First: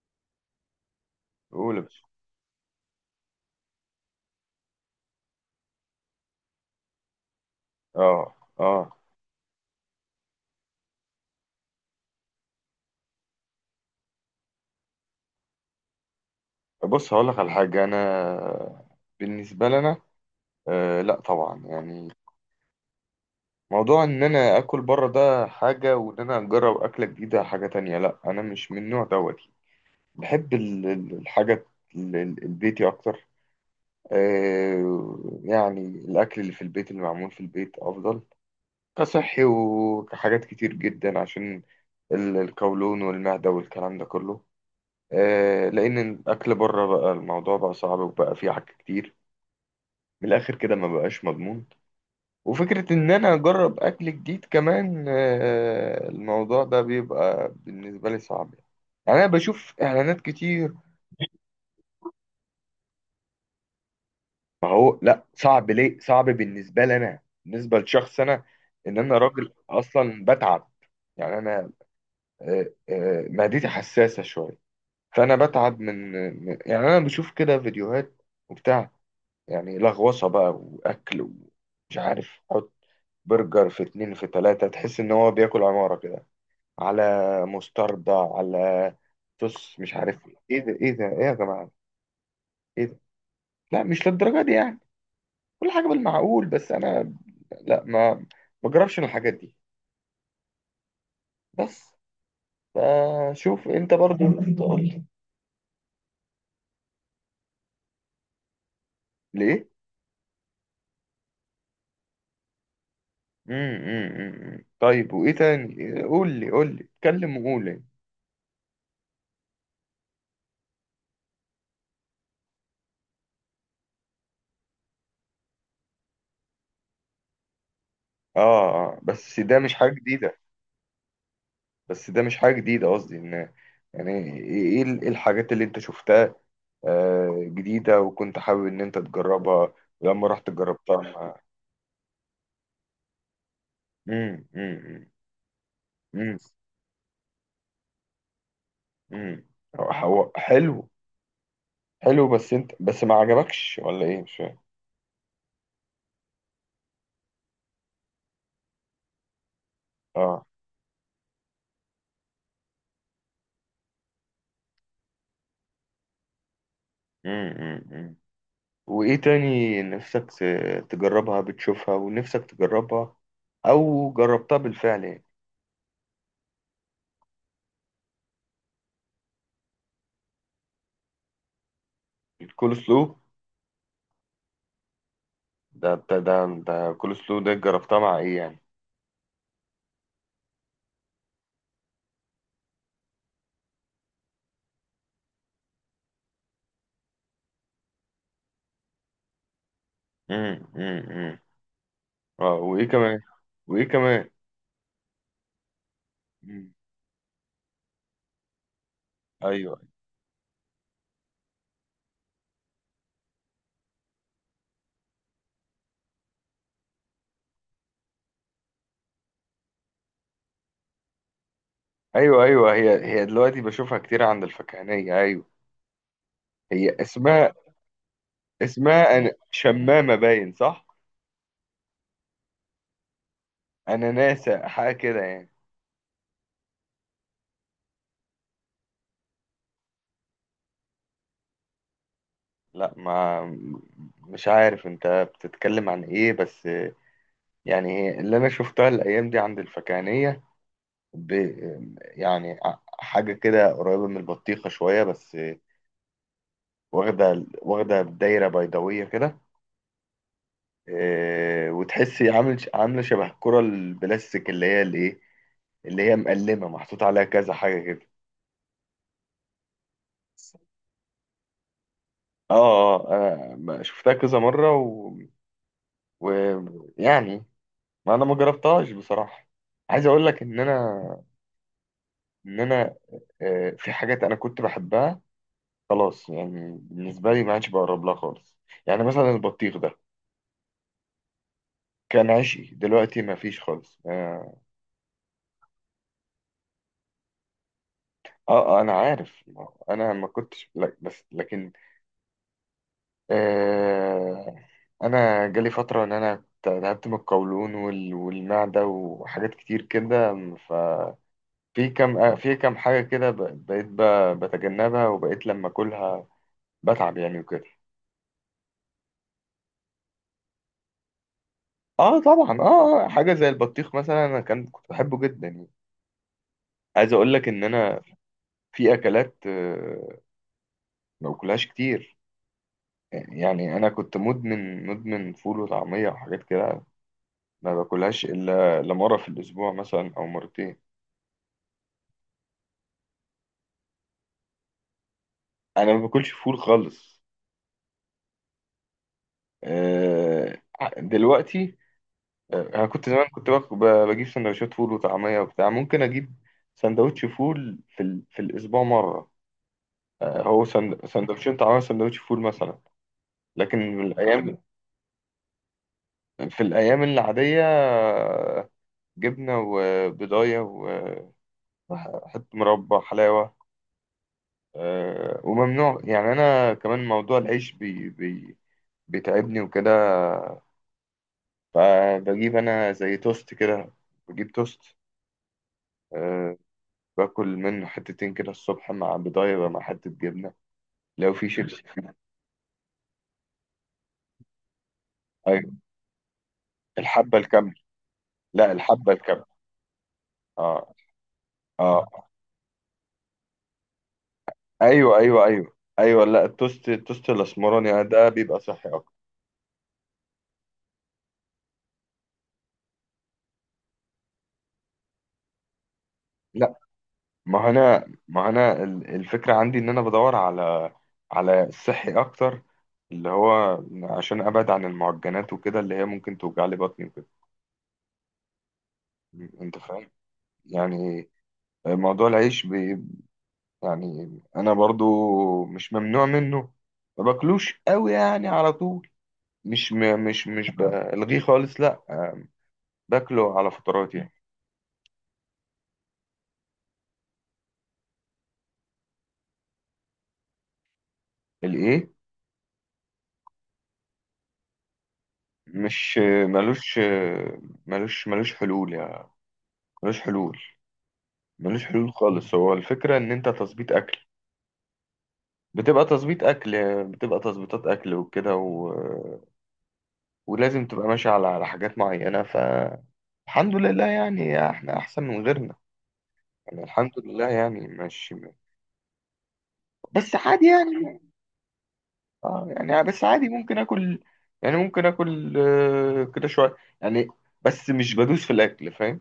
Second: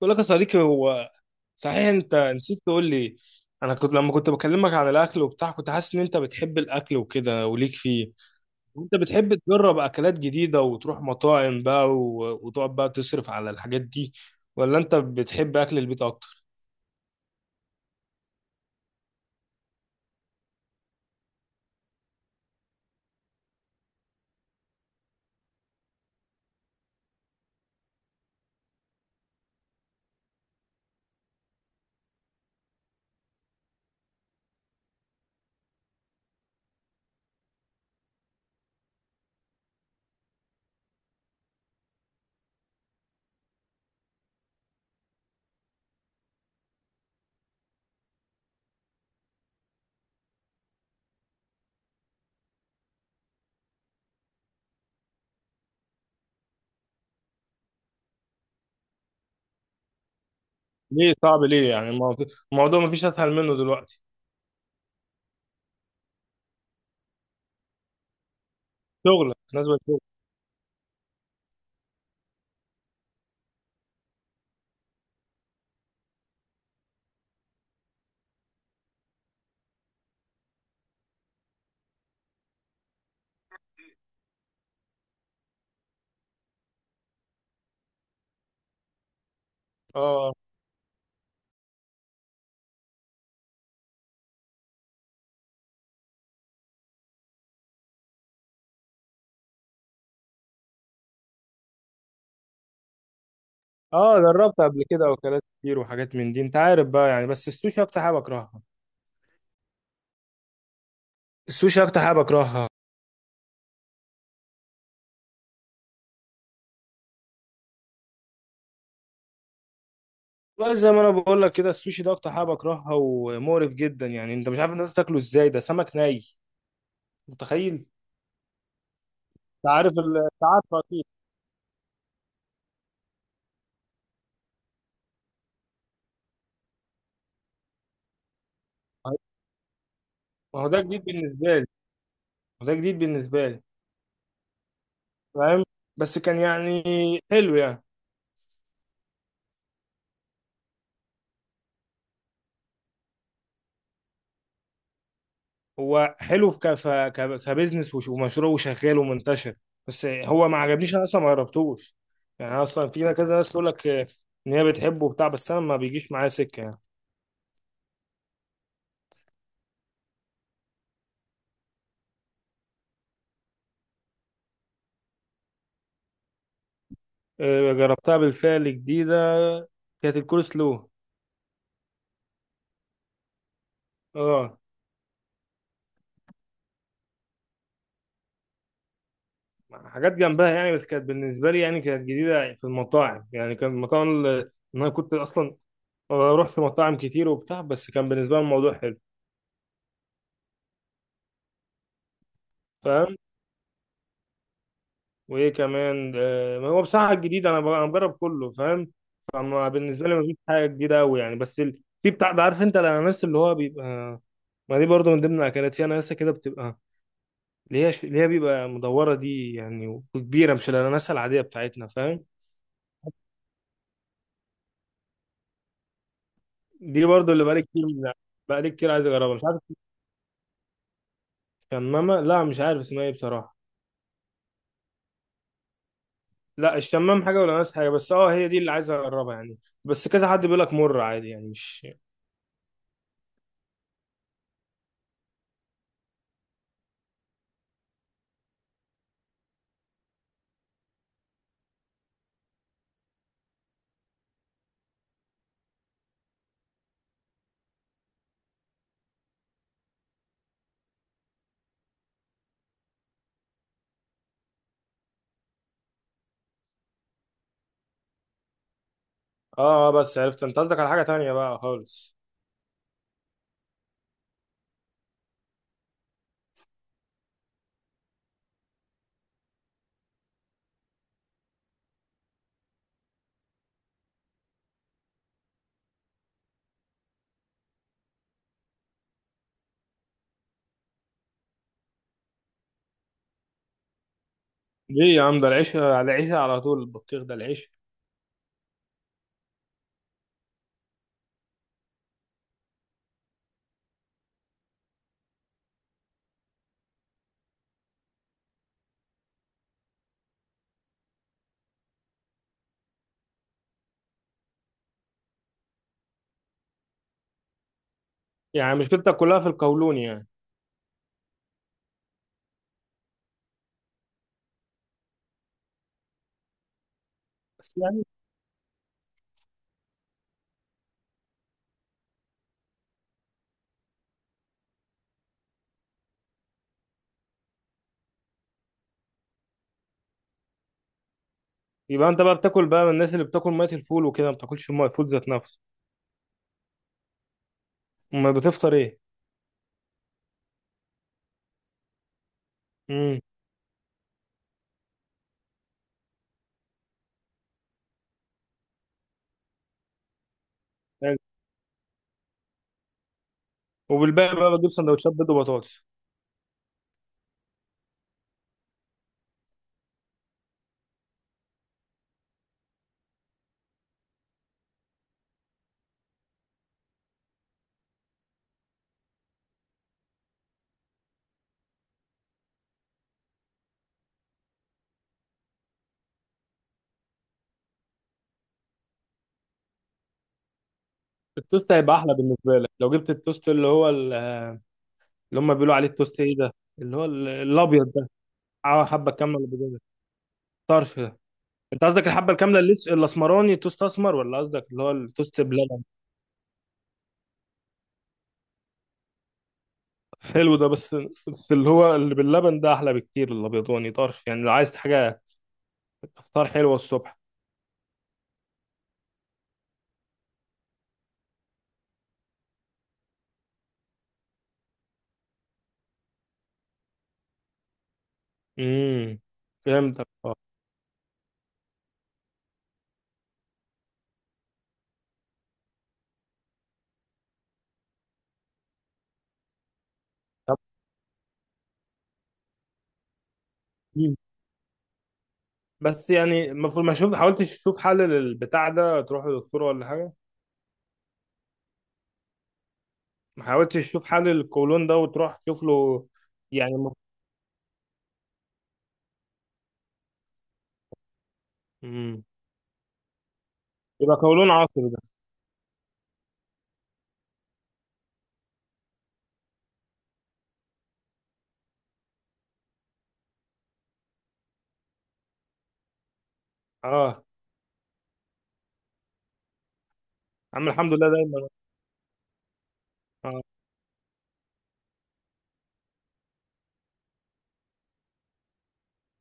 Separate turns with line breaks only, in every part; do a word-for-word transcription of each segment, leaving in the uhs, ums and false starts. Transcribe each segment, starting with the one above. بقول لك يا صديقي، هو
قول
صحيح
يا باشا.
انت نسيت تقول لي؟ انا كنت لما كنت بكلمك عن الاكل وبتاع، كنت حاسس ان انت بتحب الاكل وكده وليك فيه،
اه، اه.
وانت بتحب تجرب اكلات جديدة وتروح مطاعم بقى و- وتقعد بقى تصرف على الحاجات دي، ولا انت بتحب اكل البيت اكتر؟
بص هقول لك على حاجه. انا بالنسبه لنا، آه لا طبعا، يعني موضوع ان انا اكل بره ده حاجه، وان انا اجرب اكله جديده حاجه تانية. لا، انا مش من النوع دوت. بحب ال- ال- الحاجه، ال- ال- البيتي اكتر. آه يعني الاكل اللي في البيت اللي معمول في البيت افضل، كصحي وكحاجات كتير جدا، عشان ال- القولون والمعده والكلام ده كله. آه، لان الاكل بره بقى الموضوع بقى صعب، وبقى فيه حاجات كتير. من الاخر كده ما بقاش مضمون. وفكره ان انا اجرب اكل جديد كمان، آه، الموضوع ده بيبقى بالنسبه لي صعب. يعني انا بشوف اعلانات كتير.
ليه صعب؟ ليه يعني الموضوع الموضوع مفيش اسهل منه دلوقتي.
ما هو لا، صعب ليه؟ صعب بالنسبه لي انا، بالنسبه لشخص انا ان انا
شغلك
راجل
نازل شغل.
اصلا بتعب. يعني انا آه، آه، معدتي حساسه شويه. فانا بتعب من من- يعني انا بشوف كده فيديوهات وبتاع، يعني لغوصة بقى وأكل، ومش عارف، حط برجر في اتنين في تلاتة، تحس إن هو بياكل عمارة كده، على مستردة، على صوص، مش عارف
اه
إيه؟ إيه ده؟ إيه ده؟ إيه يا جماعة؟ إيه ده؟ لا، مش للدرجة دي يعني. كل حاجة بالمعقول، بس أنا لا، ما بجربش الحاجات دي، بس. فشوف أنت
اه،
برضو.
جربت قبل
تقول
كده اكلات كتير وحاجات من دي انت عارف بقى يعني، بس السوشي اكتر حاجة بكرهها.
ليه؟
السوشي اكتر حاجه بكرهها.
مم، مم، مم. طيب، وإيه تاني؟ قول لي، قول لي، اتكلم وقول لي.
والله زي ما انا بقول لك كده، السوشي ده اكتر حاجه بكرهها، ومقرف جدا يعني. انت مش عارف الناس تاكله ازاي؟ ده سمك ني، متخيل انت؟
آه، آه، بس ده مش
عارف
حاجة
ال-
جديدة.
انت عارفه اكيد.
بس ده مش حاجة جديدة، قصدي إن يعني إيه، إيه ال- إيه الحاجات اللي أنت شفتها، آه، جديدة وكنت حابب إن أنت تجربها، ولما رحت
ما هو ده
جربتها
جديد
مع...
بالنسبه لي، ما هو ده جديد بالنسبه لي،
مم، مم،
فاهم؟ بس
مم،
كان يعني حلو يعني.
مم. هو هو حلو، حلو بس أنت بس ما عجبكش ولا إيه، مش فاهم.
هو حلو ك... ف- ك... كبزنس وش- ومشروع وشغال ومنتشر، بس
آه.
هو ما عجبنيش، انا اصلا ما جربتوش يعني. أنا اصلا في كذا ناس تقول لك آه، ان هي بتحبه وبتاع، بس انا ما بيجيش معايا سكه يعني.
مم، مم، مم. وإيه تاني نفسك ت- تجربها؟ بتشوفها ونفسك تجربها، أو جربتها بالفعل يعني؟
آه، جربتها بالفعل جديده، كانت الكول سلو.
الكول سلو؟
اه،
ده ده ده, ده كول سلو، ده جربتها مع إيه يعني؟
حاجات جنبها يعني، بس كانت بالنسبه لي يعني كانت جديده في المطاعم. يعني كان المطاعم اللي، إن انا كنت اصلا بروح في مطاعم كتير وبتاع، بس كان بالنسبه لي الموضوع حلو،
امم، امم. اه، وايه
فاهم؟
كمان؟ وايه كمان؟
وايه كمان؟ آه، ما
مم.
هو بصراحه الجديد انا ب- أنا بجرب كله، فاهم؟ فما
ايوه،
بالنسبه لي مفيش حاجه جديده قوي يعني. بس ال- في بتاع ده، عارف انت الاناناس اللي هو بيبقى، ما دي برضو من ضمن الاكلات، في اناناسه كده بتبقى، اللي هي ش- اللي هي بيبقى مدوره دي يعني، وكبيره، مش الاناناسه العاديه بتاعتنا، فاهم؟
ايوه، ايوه، هي هي دلوقتي بشوفها كتير عند الفكهانيه، ايوه. هي
دي برضو اللي
اسمها
بقالي كتير، بقالي كتير عايز
اسمها أنا
اجربها، مش عارف.
شمامه باين، صح؟
شمامة؟ لا مش عارف اسمها ايه بصراحة.
انا ناسا حاجه كده يعني.
لا، الشمام حاجة والأناناس حاجة، بس اه هي دي اللي عايز أجربها يعني. بس كذا حد بيقول لك مر عادي يعني مش.
لا ما، مش عارف انت بتتكلم عن ايه بس. يعني هي اللي انا شفتها الايام دي عند الفكهانيه، ب... يعني ع- حاجه كده قريبه من البطيخه شويه، بس واخده، واخده دايره بيضاويه كده. آه، وتحسي عامل عامله شبه الكره البلاستيك، اللي هي الايه، اللي هي مقلمه محطوط عليها كذا حاجه كده.
اه آه، بس عرفت انت، قصدك على حاجة تانية بقى خالص.
اه، اه، انا ما- شفتها كذا مره و... و... يعني ما انا ما جربتهاش بصراحه. عايز اقول لك ان انا ان انا آه، في حاجات انا كنت بحبها خلاص، يعني بالنسبه لي ما عادش بقرب لها خالص، يعني مثلا البطيخ ده كان عشقي، دلوقتي ما فيش خالص، اه.
ليه يا عم؟ ده العيش على العيش على طول، البطيخ ده العيش.
آه، آه، انا عارف، ما- انا ما كنتش، لا بس لكن، آه، انا جالي فتره ان انا تعبت من القولون وال- والمعده وحاجات كتير كده. ففي كم في كم حاجه كده ب- بقيت ب- بتجنبها، وبقيت لما اكلها بتعب يعني وكده.
يعني مشكلتك كلها في القولون يعني؟
اه طبعا، اه آه، حاجه زي البطيخ مثلا، انا كان كنت بحبه جدا يعني. عايز اقول لك ان
بس
انا
يعني.
في اكلات آه، ما باكلهاش كتير. يعني انا كنت مدمن مدمن فول وطعميه وحاجات كده، ما باكلهاش الا إلا مره في الاسبوع مثلا او مرتين.
يبقى انت بقى بتاكل بقى من الناس اللي بتاكل مية الفول وكده، ما بتاكلش مية الفول ذات نفسه؟
انا ما باكلش فول خالص،
امال بتفطر ايه؟
آه، دلوقتي. آه، انا كنت
امم.
زمان كنت باك- ب- بجيب سندوتشات فول وطعميه وبتاع، ممكن اجيب سندوتش فول في ال... في الاسبوع مره. آه، هو سند...
حلو.
سندوتشين طعميه وسندوتش فول مثلا. لكن في
وبالباقي بقى
الايام
بتجيب سندوتشات بيض وبطاطس.
في الايام العاديه، آه، جبنه وبضايه وحته مربى، حلاوه، آه، وممنوع، يعني انا كمان موضوع العيش بي... بي... بيتعبني وكده. فبجيب انا زي توست كده، بجيب توست، أه باكل منه حتتين كده الصبح، مع بيضاية بقى، مع حتة جبنة، لو في
التوست
شيبسي.
هيبقى احلى بالنسبة لك لو جبت التوست اللي هو، اللي هم
ايوه.
بيقولوا عليه التوست ايه ده، اللي هو ال-
الحبة الكاملة،
الابيض ده.
لا
اه حبه
الحبة
كامله
الكاملة.
اللي بيجي
اه،
طرف ده. انت
اه،
قصدك الحبه الكامله اللي لس- الاسمراني، توست اسمر، ولا قصدك اللي هو
ايوه،
التوست
ايوه، ايوه،
بلبن؟
ايوه، لا التوست التوست الاسمراني، آه، ده بيبقى صحي اكتر.
حلو ده، بس بس اللي هو اللي باللبن ده احلى بكتير، الابيضاني طرف، يعني لو عايز حاجه افطار
لا،
حلوه الصبح.
ما هو انا ما هو انا ال- الفكرة عندي ان انا بدور على على الصحي اكتر، اللي هو عشان ابعد عن المعجنات وكده، اللي هي ممكن توجع لي بطني وكده.
امم،
انت
فهمتك
فاهم؟
اه.
يعني موضوع العيش بي، يعني انا برضو مش ممنوع منه، ما باكلوش قوي يعني على طول، مش م... مش
طب
مش بلغيه خالص، لا. باكله على فترات
مم.
يعني.
بس يعني المفروض، ما شوف حاولتش تشوف حل للبتاع ده، تروح لدكتور ولا حاجه؟
الايه؟
ما حاولتش تشوف حل للقولون ده وتروح تشوف له
مش
يعني؟
ملوش ملوش ملوش حلول يعني، ملوش حلول، ملوش حلول
مم.
خالص. هو الفكرة ان انت تظبيط
يبقى
اكل،
قولون عصبي ده.
بتبقى تظبيط اكل بتبقى تظبيطات اكل وكده، و... ولازم تبقى ماشي على على حاجات معينة، فالحمد لله يعني، احنا احسن من غيرنا. يعني الحمد
اه
لله يعني ماشي، بس عادي
عم، الحمد لله
يعني.
دايما.
اه، يعني بس
آه.
عادي ممكن اكل، يعني ممكن اكل آه، كده شويه يعني، بس مش بدوس في الاكل، فاهم؟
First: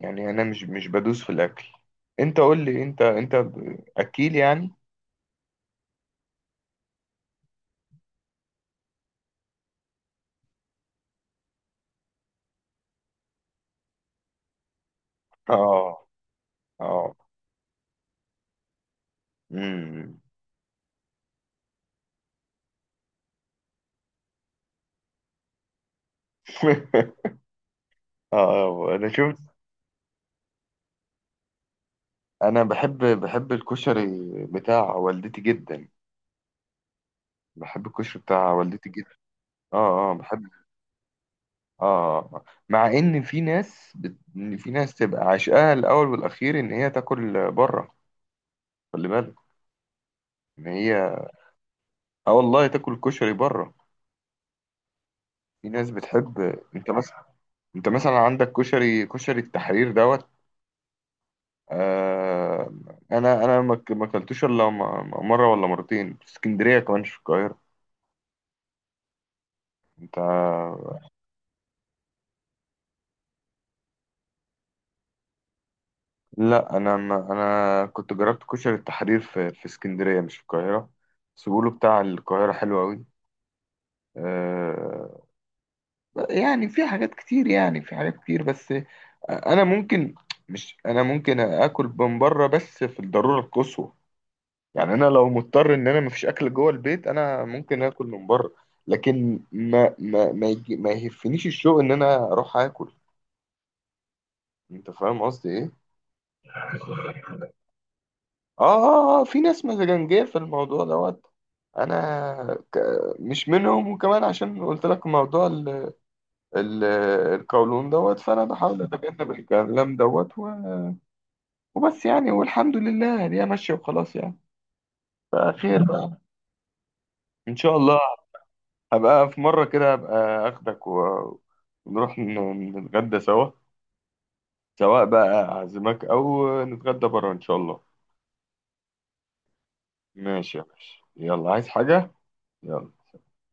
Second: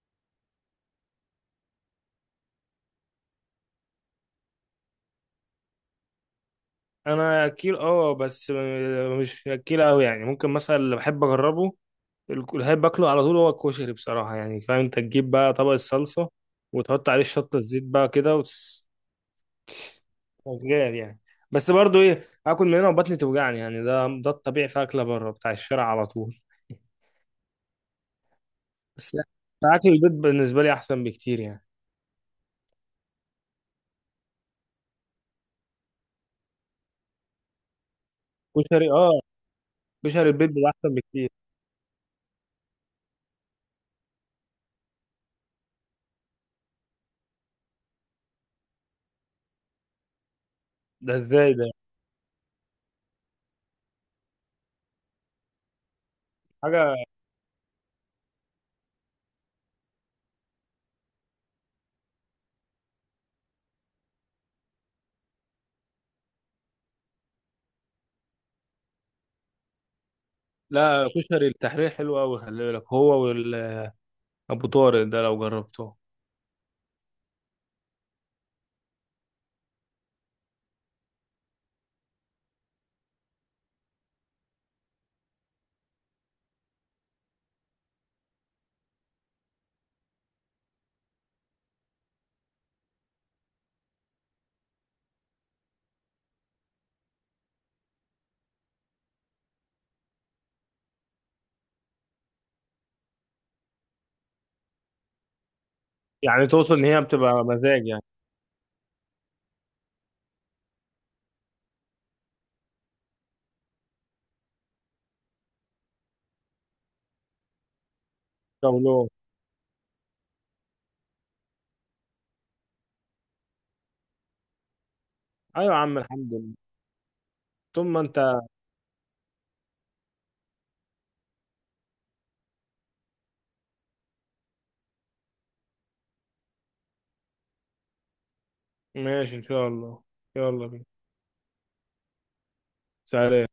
يعني انا مش مش بدوس في الاكل. انت قول لي انت، انت ب- اكيل يعني؟
انا اكيل اه، بس آه، مش اكيل قوي يعني. ممكن مثلا اللي بحب اجربه، الك- اللي بحب اكله على طول هو الكشري بصراحه يعني، فاهم؟ انت تجيب بقى طبق
اه،
الصلصه وتحط
اه،
عليه شطه الزيت بقى كده وتس-
امم.
شغال يعني. بس برضو ايه، اكل من هنا وبطني توجعني يعني. ده ده الطبيعي في اكله بره بتاع الشارع على طول.
اه، انا
بس
شفت.
اكل البيت بالنسبه لي احسن بكتير يعني.
انا بحب بحب الكشري بتاع والدتي جدا، بحب الكشري بتاع
كشري
والدتي جدا.
اه،
اه، اه،
كشري
بحب.
البيت ده احسن بكتير.
اه، مع ان في ناس بت... إن في ناس تبقى عشقها الاول والاخير ان هي تاكل بره، خلي بالك ان
ده
هي،
ازاي ده؟
اه والله تاكل كشري بره. في ناس بتحب، انت
حاجه.
مثلا انت مثلا عندك كشري، كشري التحرير دوت. آه... انا انا ما ك- ما اكلتوش الا م- م- مره ولا مرتين في اسكندريه، كمان مش في القاهره، انت. آه،
لا، كشري التحرير حلو قوي، خلي بالك، هو وابو طارق ده لو جربته.
لا، انا ما... انا كنت جربت كشري التحرير في في اسكندريه، مش في القاهره، بس بيقولوا بتاع القاهره حلو قوي. يعني في حاجات كتير، يعني في حاجات كتير بس. انا ممكن مش انا ممكن اكل من بره بس في الضروره القصوى. يعني انا لو مضطر ان انا مفيش اكل جوه البيت، انا ممكن اكل من بره. لكن ما ما ما, يجي ما يهفنيش الشوق ان انا اروح اكل. انت فاهم قصدي ايه؟
يعني توصل ان هي بتبقى مزاج يعني.
اه، اه، اه، في ناس مزاجنجيه في الموضوع دوت. انا ك... مش منهم، وكمان عشان قلت لك موضوع ال... ال... القولون دوت، فانا بحاول
شاولو.
اتجنب الكلام دوت وبس، يعني والحمد لله يعني هي ماشية وخلاص، يعني
ايوه يا
فخير
عم،
بقى.
الحمد لله.
إن شاء
ثم
الله
انت.
هبقى في مرة كده، هبقى آخدك و- ونروح ن- نتغدى سوا، سواء بقى أعزمك أو نتغدى بره، إن شاء الله.
ماشي ان شاء الله.
ماشي يا
يلا بينا.
باشا، يلا، عايز حاجة؟ يلا.
سلام.